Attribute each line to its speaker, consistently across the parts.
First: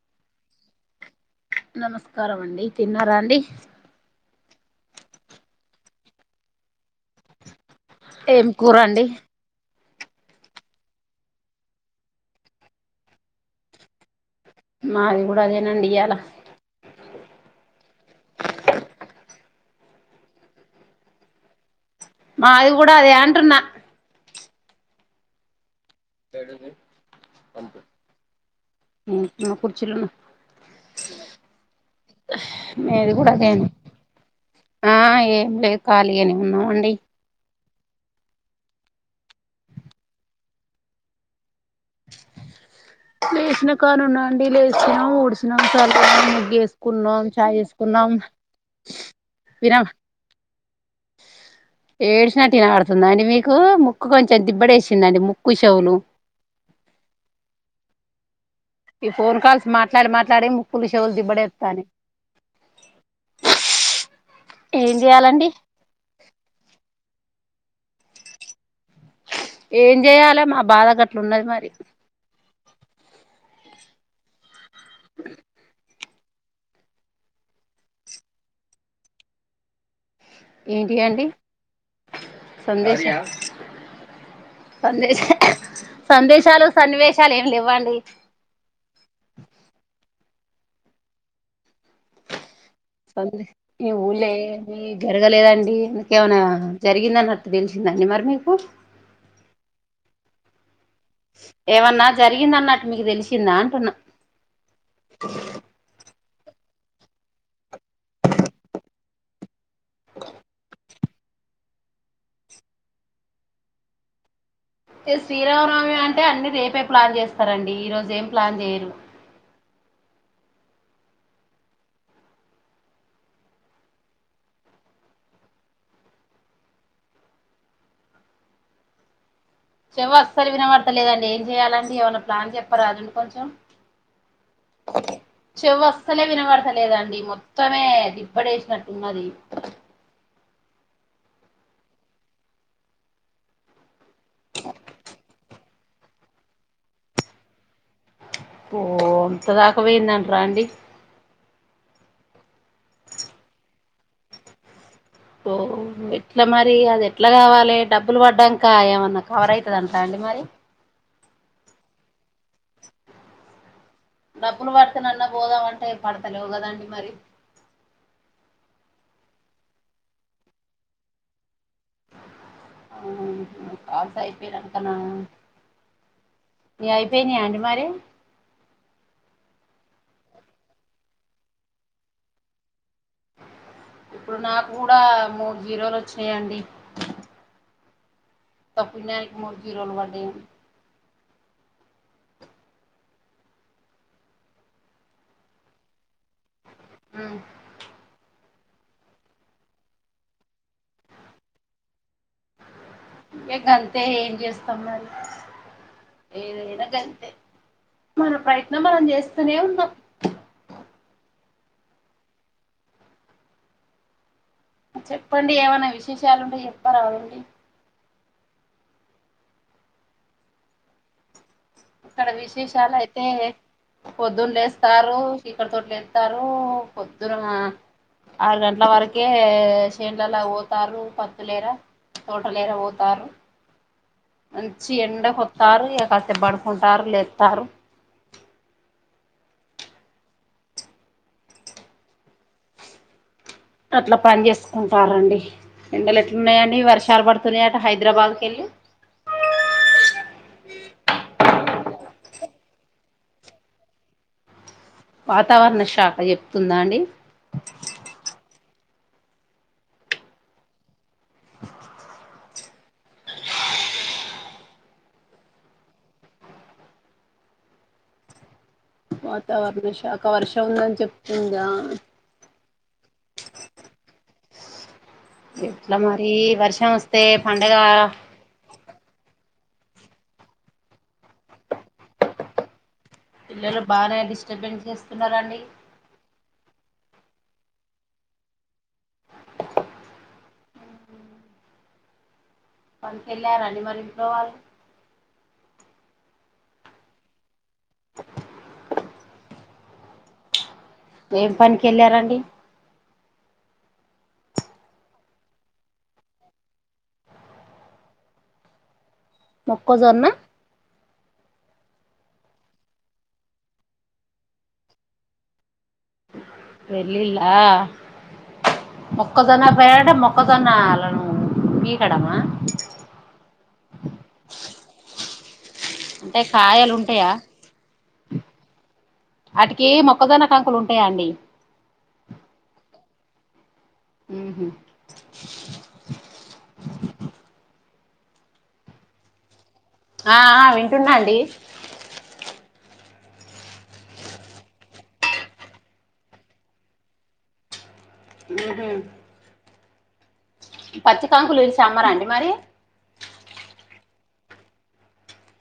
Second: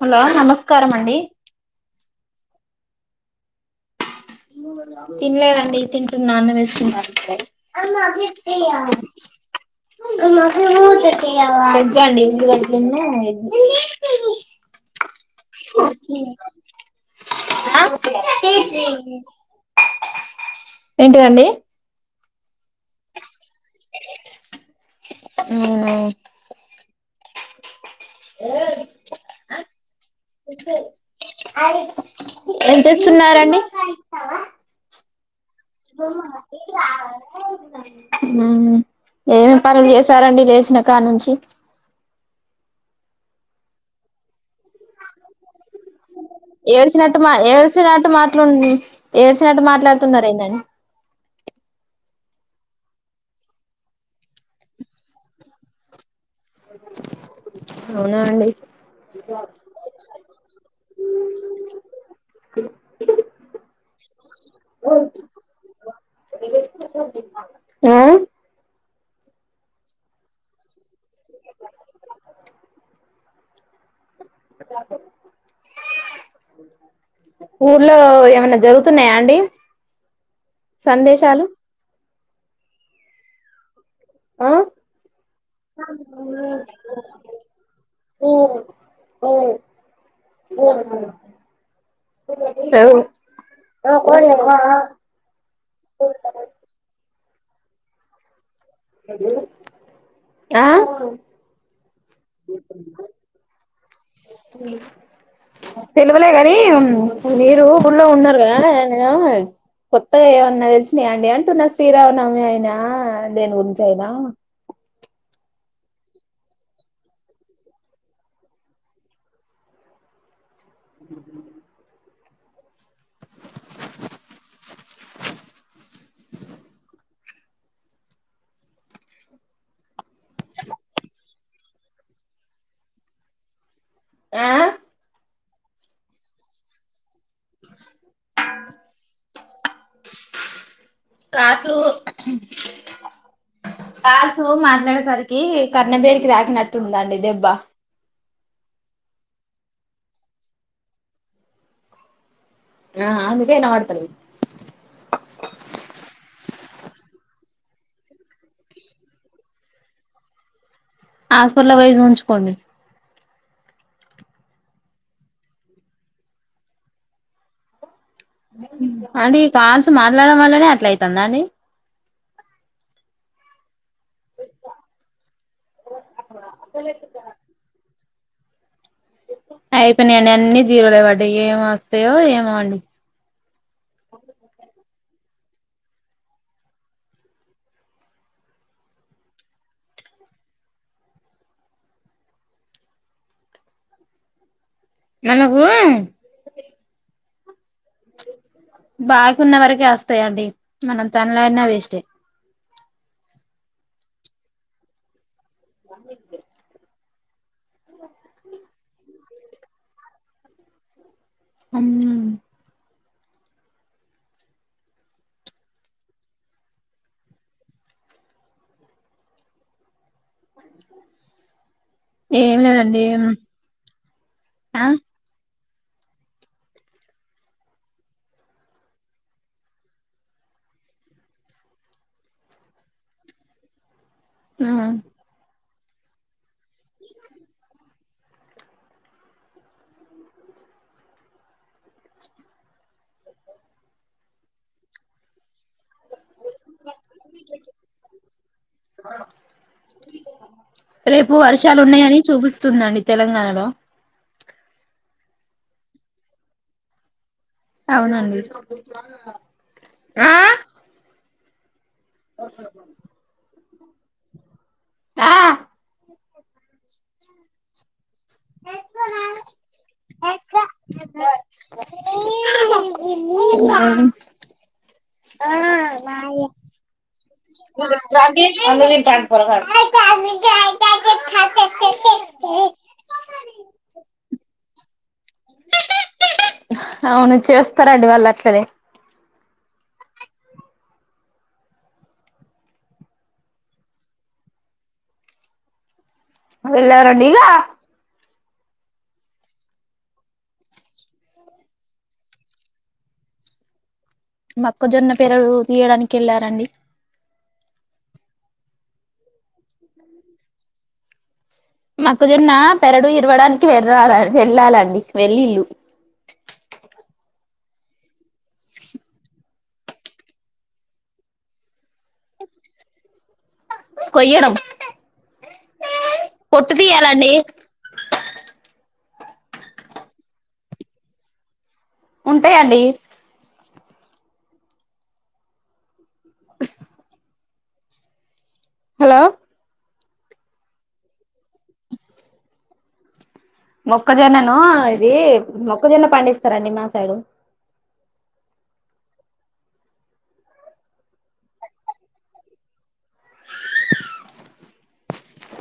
Speaker 1: Hello నమస్కారమండి
Speaker 2: నమస్కారం అండి తిన్నారా అండి
Speaker 1: తినలేదండి తింటున్నానను వేసుకుంటున్న అమ్మ
Speaker 2: ఏం
Speaker 1: గిపియ్యవా
Speaker 2: కూరండి
Speaker 1: అమ్మగి మూత ఇప్పియ్యవ ఒద్ధాండి ఇల్లు కడుగుతున్న ఓగ్
Speaker 2: మాది గూడా అదేనండి ఇయ్యాల
Speaker 1: [unintelligible] ఏంటిదండి
Speaker 2: మాది గూడ అదే అంటున్న
Speaker 1: ఉమ్
Speaker 2: [unintelligible]
Speaker 1: ఏయ్
Speaker 2: కుర్చీలున్నా
Speaker 1: ఏం
Speaker 2: మీది కూడా
Speaker 1: చేస్తున్నారండి
Speaker 2: అదేనా ఆ ఏం లేదు ఖాళీగానే ఉన్నామండి
Speaker 1: ఉమ్ ఏమేం పనులు చేసారండి లేషన్ కాడ నుంచి
Speaker 2: లేసిన కాడ్ నుండ ఆ అండి వేసినం ఉడాసినం, చ ముగ్
Speaker 1: ఏడ్చినట్టు
Speaker 2: ఏసుకున్నాం, చాయ్ ఏసుకున్నాం
Speaker 1: సినట్టు మాట్లాడుతున్నారెందండి
Speaker 2: ఏడ్షినట్టు ఇనావడుతుందాండి మీకు ముక్కు కొంచెం దిబ్బడెంసిదండి ముక్కు, చెవులు
Speaker 1: అవునా అండి
Speaker 2: ఈ ఫోన్ కాల్స్ మాట్లాడి మాట్లాడి ముక్కులు, చెవులు దిబ్బడేస్తాన్నయ్ ఏం జెయాలండి
Speaker 1: ఆ
Speaker 2: ఏం జెయాలె మా బాధ గట్ల ఉన్నది మరి
Speaker 1: ఊర్లో ఏమన్న జరుగుతున్నాయండి
Speaker 2: ఏంటి అండి సందేశం
Speaker 1: ఆ
Speaker 2: సందేశ సందేశాలు, సన్నివేశాలు ఏం లేవ్వండి
Speaker 1: ఓ ఓ
Speaker 2: ఈ ఊళ్ళే ఏమి జరగలేదండి ఇంకమైన జరిగిందన్నార్ దెలిసిందండి మరి మీకు
Speaker 1: ఆ
Speaker 2: ఏమన్నా జరిగిందన్నట్టు మీకు దెలిసిందా అంటున్నా
Speaker 1: లేని మీరు ఊళ్ళో ఉన్నారు కదా కొత్తగా ఏమన్నా తెలిసి అండి అంటున్న శ్రీరామనవమైన దేని గురించి అయినా
Speaker 2: శ్రీరామనవమి అంటే అన్ని రేపే ప్లాన్ చేస్తారండి ఈరోజు ఏం ప్లాన్ చేయరు చెవస్సలు వినవడ్తలేదండి ఏం చెయాలండి ఏమన్నా ప్లాన్ చెప్పారదండి కొంచెం
Speaker 1: ఆ
Speaker 2: చెవస్సలే వినవడతలేదండి మొత్త మే దిబ్బడేసినట్టున్నది
Speaker 1: కాట్లు కాల్సు మాట్లాడేసరికి కర్ణభేరికి తాకినట్టుందండి దెబ్బ
Speaker 2: ఓ అంతదాక పోయిందంటరా అండి
Speaker 1: ఆ అందుకె ఇనపడుతలేదు
Speaker 2: ఓ ఎట్లా మరి అది ఎట్లా కావాలె డబ్బులు పడ్డాక ఏమన్నా కవర్ అయితదంటండి మరి
Speaker 1: హాస్పిటల్ పోయి సుంచుకోండి
Speaker 2: డబ్బులు పడుతన్నాన్నా పోదామంటే పడతలేవు కదండి మరి
Speaker 1: అంటే ఇ కాల్స్ మాట్లాడడం వల్లనే అట్ల అయితందా అండి
Speaker 2: కాల్స్ అయిపోయినంకనా ఇగ అయిపోయినా అండి మరి
Speaker 1: అయిపోయినా అండి అన్ని జీరోలే వడ్డయి ఏం వస్తాయో ఏమో అండి
Speaker 2: ఇప్పుడు నాకు కూడా మూడు జీరోలు వచ్చినయండి ఉత్తపుణ్యానికి మూడు జిరోలు పడై అండీ
Speaker 1: నెలకూ
Speaker 2: అ
Speaker 1: బాకున్న వరకే వస్తాయిండి మనం తండ్లడిన వేస్ట్టె
Speaker 2: ఇగ గంతే ఏం చేస్తాం మరి ఏదైనా గంతే మన ప్రయత్నం మనం చేస్తనే ఉన్నాం
Speaker 1: అవ్నా
Speaker 2: చెప్పండి ఏమైనా విశేషాలు ఉంటే చెప్పరాదండి ఇక్కడ
Speaker 1: ఏం
Speaker 2: విశేషాలు
Speaker 1: లేదండి
Speaker 2: అయితే
Speaker 1: ఆ
Speaker 2: పొద్దులేేస్తారు చికట్తోట్ లేత్తారు పొద్దున మా ఆరు గంట్ల వరకే శేన్లలో పోతారు పత్తులేరా తోటలు ఎర పోతారు మంచి ఎండ కొత్తారు ఇగా కాసేపు పడుకుంటారు లేత్తరు అట్లా పని చేసుకుంటారండి ఎండలు ఎట్లున్నాయండి వర్షాలు పడుతున్నాయిట హైదరాబాద్కికెళ్ళి
Speaker 1: రేపు వర్షాలు ఉన్నాయని చూపిస్తుందండి తెలంగాణలో
Speaker 2: వాతావరణ శాఖ చెప్తుందా అండి
Speaker 1: అవునండి ఆ దా
Speaker 2: వాతావరణ శాఖ వర్షం ఉందని చెప్తుందా ఆ
Speaker 1: ఉమ్
Speaker 2: ఎట్ల మరి వర్షం ఒస్
Speaker 1: మన్ను దింటుండు పొల్లగాడు
Speaker 2: పిల్లల బాగానే డిస్టర్బెన్స్ చేస్తున్నరండి
Speaker 1: అవును చేస్తారండి వాళ్ళు అట్లనే
Speaker 2: పనిక్ ఎల్లారా అండి మరి ఇంట్లో వాళ్ళు
Speaker 1: వెళ్ళరండి
Speaker 2: ఏం పనికి ఎళ్ళారండి
Speaker 1: మక్కజొన్న పేరడు తీయడానికి ఎళ్ళారండి
Speaker 2: మొక్కజొన్న.
Speaker 1: మొక్కజొన్న పెరడు ఇరవడానికి వెరారు వెళ్ళాలండి వెళ్లిల్ళు.
Speaker 2: వెళ్ళిలా. మొక్కజొన్న పెరడు మొక్కజొన్న అలను మిగడన.
Speaker 1: కొయ్యడం
Speaker 2: అంటే
Speaker 1: పొట్టు
Speaker 2: కాయల్ ఉంటయా
Speaker 1: తీయాలండి
Speaker 2: ఆటికి మొక్కజొన్న కంకుల్ ఉంటయా అండి
Speaker 1: ఉంటయండి
Speaker 2: ఊహు.
Speaker 1: హలో.
Speaker 2: ఆహ్ వింటున్న అండి.
Speaker 1: మొక్కజొన్ననూ ఇది మొక్కజొన్న పండిస్తరండి మా సైడు.
Speaker 2: ఊహు. పచ్చి కంకుల్ ఈడ్చి అమ్మరా అండి మరి.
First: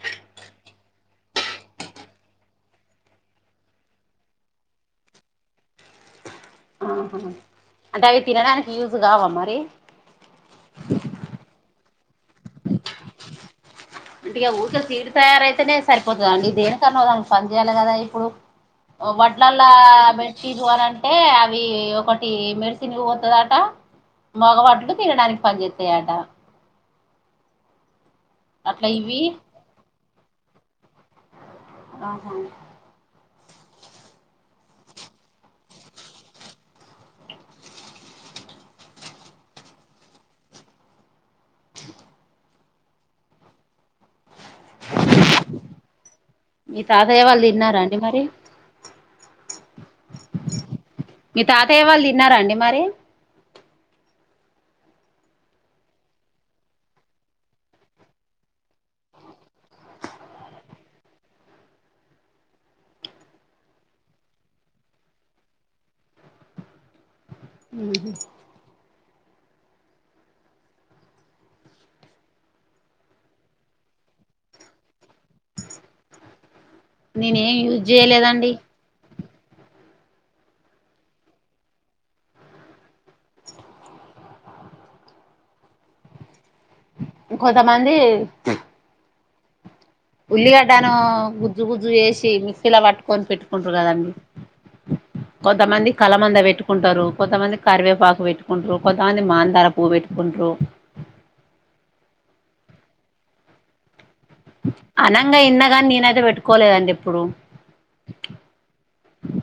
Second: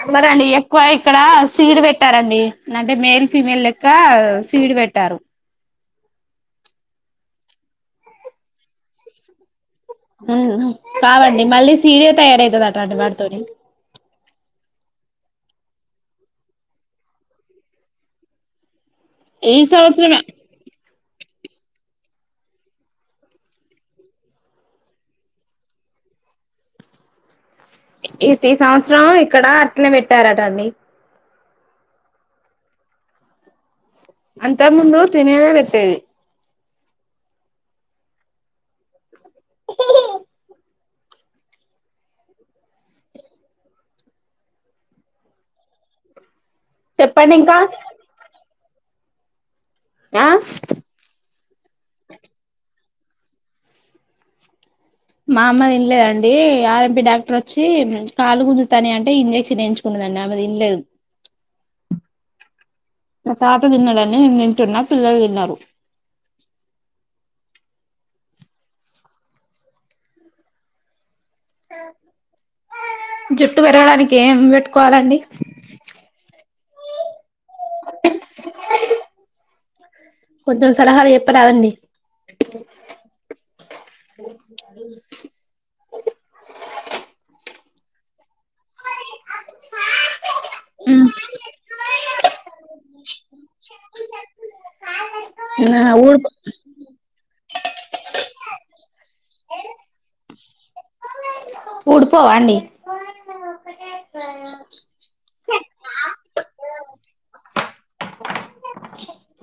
Speaker 1: అమ్మరండి ఎక్వ ఇక్కడ సీడ్ వెట్టారండి నంటె మేల్ ఫీమేల్ లెక్క సీడ్ వెట్. పెట్టారు.
Speaker 2: ఆహా అంటె అవి తినడానికి యూజ్ గావ మరి.
Speaker 1: ఊహు కావండి మళ్ళీ సీడే తయారైతదట అండి వాటితోని.
Speaker 2: అంటె ఇగ ఊకె సీడ్ తయారైతేనే సర్పోతదా అండి దేనికన్న ఒకదానికి పని చేయాలె గదా ఇప్పుడు.
Speaker 1: ఈ
Speaker 2: వడ్లల్లా
Speaker 1: సంవత్సరమే
Speaker 2: మిర్చి [unintelligible] టే అవీ ఒకటి మెడిసిన్ కి వొతదట. మగవాట్లు తినడానికి పని చేత్తయ్ అంట.
Speaker 1: ఇ సి
Speaker 2: అట్లా
Speaker 1: సంవత్సరం
Speaker 2: ఇవి
Speaker 1: ఇక్కడ అట్నే వెట్టారట అండి.
Speaker 2: ఆహా.
Speaker 1: అంత ముందు తినేవె వెట్టేది.
Speaker 2: మీ తాతయ్య
Speaker 1: చెప్పండి
Speaker 2: వాళ్ళు
Speaker 1: ఇంకా
Speaker 2: తిన్నరా అండి మరి.
Speaker 1: ఆహ్.
Speaker 2: మీ తాతయ్య వాళ్ళు తిన్నరా అండి మరి.
Speaker 1: మా అమ్మ దిన్లేదండి ఆర్ ఎం పి డాక్టర్ ఒచ్చి కాలు గుంజుతాన్నయ్ అంటే ఇంజెక్షన్ ఎయించుకున్నది. దండి ఆమె తిన్లేదు. మా తాత తిన్నడని నేను తింటున్నా పిల్లలు తిన్నరు.
Speaker 2: ఊహు.
Speaker 1: జుట్టు పెరగడానికి ఏం వెట్కోవాలండి.
Speaker 2: నేనేం యూజేయలేదండి.
Speaker 1: కొంతం సలహాలు చెప్పరాదండి.
Speaker 2: కొంతమంది. ఉల్లిగడ్డాను గుజ్జు గుజ్జు చేసి మిక్సీల వట్. కొన్పెట్టుకుంటున్నర్ అండి కొంతమంది
Speaker 1: ఆ ఊడిపో
Speaker 2: కలమంద వెట్టుకుంటారు. కొంతమంది కర్వేపాకు వెట్టుకుంటరు కొంతమంది మాందార పువ్ పెట్టుకుంట్రు.
Speaker 1: ఊడ్పోవ అండి.
Speaker 2: అనంగ ఇన్న గాని నేనైతె వెట్టుకోలేదండి ఎప్పుడు.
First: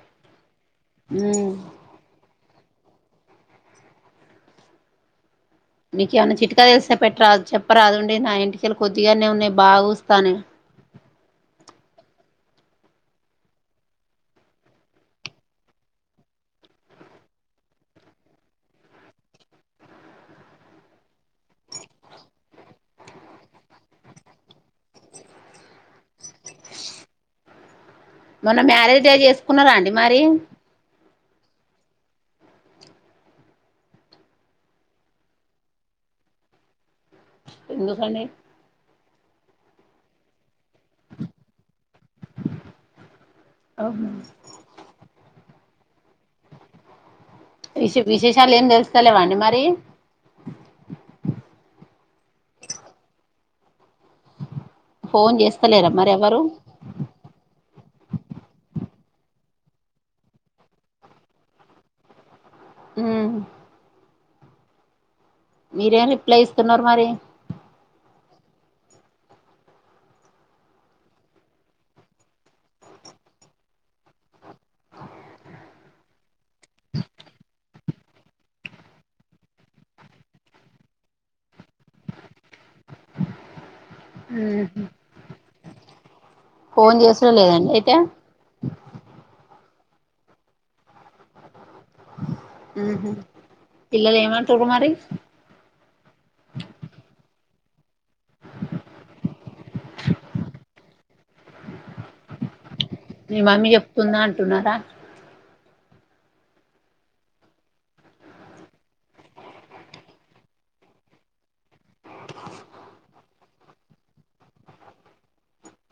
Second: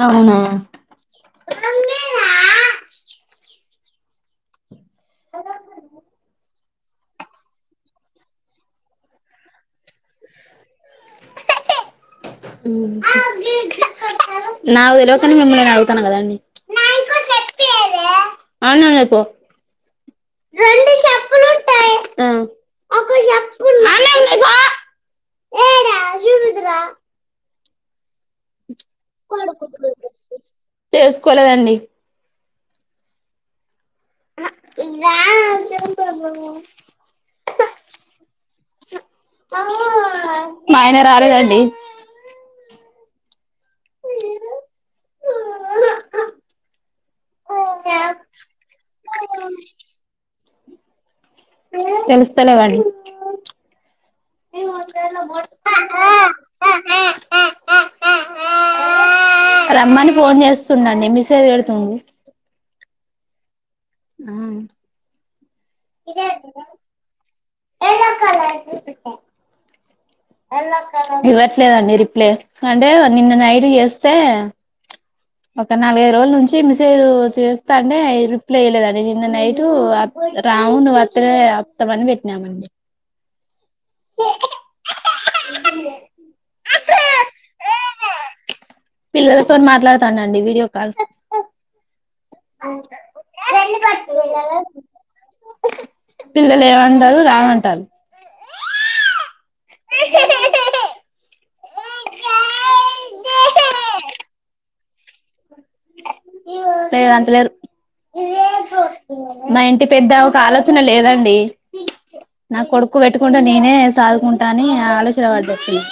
Speaker 1: అవును.
Speaker 2: ఉమ్. నీకు ఏమన్న చిట్కా తెలిసై పెట్రాదు చెప్పరాదుండి నా ఎంటికెళ్ళు కొద్దిగనే ఉన్నాయి బాగుస్. తనె
Speaker 1: నాకు తెల్వకనె మిమ్మల్ని అడ్గుతాన కదండి ప్యవా రండి షప్పుల్ ఆహ్. చూపీదురా.
Speaker 2: మొన్న మ్యారేజ్ డే చేసుకున్నారా అండి మరి.
Speaker 1: కోలేదండి. ఆహ్ దా.
Speaker 2: ఎందుకాండీ
Speaker 1: మ అయిన రాలేదండి
Speaker 2: ఓ విశే విశేషాలు ఏం తెలుస్తలేవాండి మరి
Speaker 1: తెలుస్తలేవండి
Speaker 2: ఫోన్ చేస్తలేరా మరి ఎవ్వరు
Speaker 1: రమ్మని ఫోన్ చేస్తుండండి మెసేజ్ పెడుతుండు
Speaker 2: మ్
Speaker 1: అ
Speaker 2: మీరేం రిప్లై ఇస్తున్నారు మరి
Speaker 1: ఇవ్వట్లేదండి రిప్లే అంటే నిన్న నైట్ చేస్తే ఒక నాలుగ్ఐదు రోజుల నుంచి మిసేజ్ చేస్తా అంటే రిప్లై ఈయలేదండి నిన్న నైట్ అత్ ర అవును నువ్ అత్తనే అత్త అని పెట్టినామండి
Speaker 2: మ్ హు ఫోన్ చేసుడే లేదండి అయితే
Speaker 1: తోన్ మాట్లాడుతండండి వీడియో కాల్
Speaker 2: మ్మ్ పిల్లలు ఏమంటుర్రు మరి
Speaker 1: పిల్లలేమంటారు రామంటాల్
Speaker 2: మీ మమ్మీ చెప్తుందా అంటున్నారా
Speaker 1: లేద్ అంటలేర్ మా ఇంటి పెద్ద ఒక ఆలోచన లేదండి నా కొడుక్కు పెట్టుకుంటే నేనే సాదుకుంటా అని ఆలోచన పడ్డట్టునద్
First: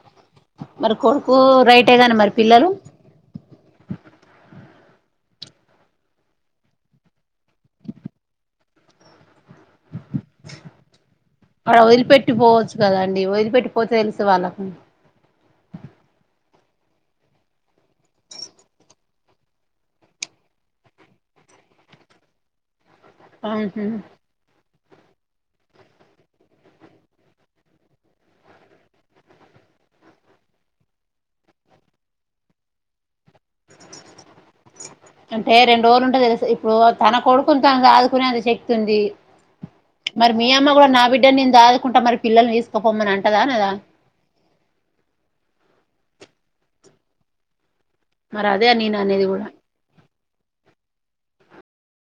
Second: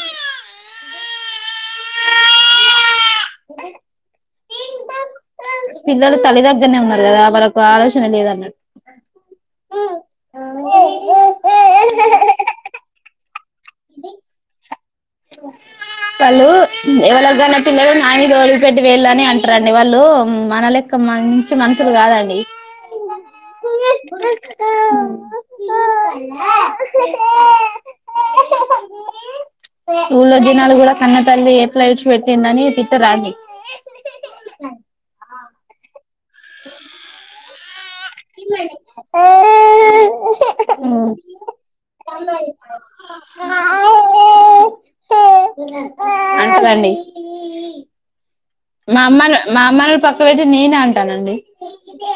Speaker 2: మరి కొడుకు రైటేగాని మరి పిల్లలు
Speaker 1: పిల్లలు తల్లి దగ్గరనే ఉన్నారు కదా వాళ్ళకు ఆలోచన లేదన్నట్
Speaker 2: అడ వదిలిపెట్టి పోవచ్చు కదండి వదిలిపెట్టిపోతే తెలిసు వాళ్ళకు
Speaker 1: వాళ్ళు ఎవలాక కన్న పిల్లలు నామీద ఒదిలిపెట్టి పోళ్ళని అంటారండి వాళ్ళు మన లెక్క మంచి మనుషులు కాదండి
Speaker 2: ఆ హు
Speaker 1: ఊళ్ళో జనాలు కూడా కన్న తల్లి ఎట్ల విడిచి పెట్టిందని తిట్టరా అండి
Speaker 2: అంటే రెండు రోజులు ఉంటె తెలుస్ ఇప్పుడు తన కొడుకు తన్ సదుకునే అంత శక్తి ఉంది మరి మీ అమ్మ కూడా నా బిడ్డ నేను సాధుకుంటా మరి పిల్లల్ని తీసుక పోమ్మనంటదా అనదా
Speaker 1: అంటదండీ
Speaker 2: మరి అదే నేను
Speaker 1: మా
Speaker 2: అనేది
Speaker 1: అమ్మాన్
Speaker 2: కూడా
Speaker 1: మా అమ్మను పక్క పెట్టి నేనే అంటానండి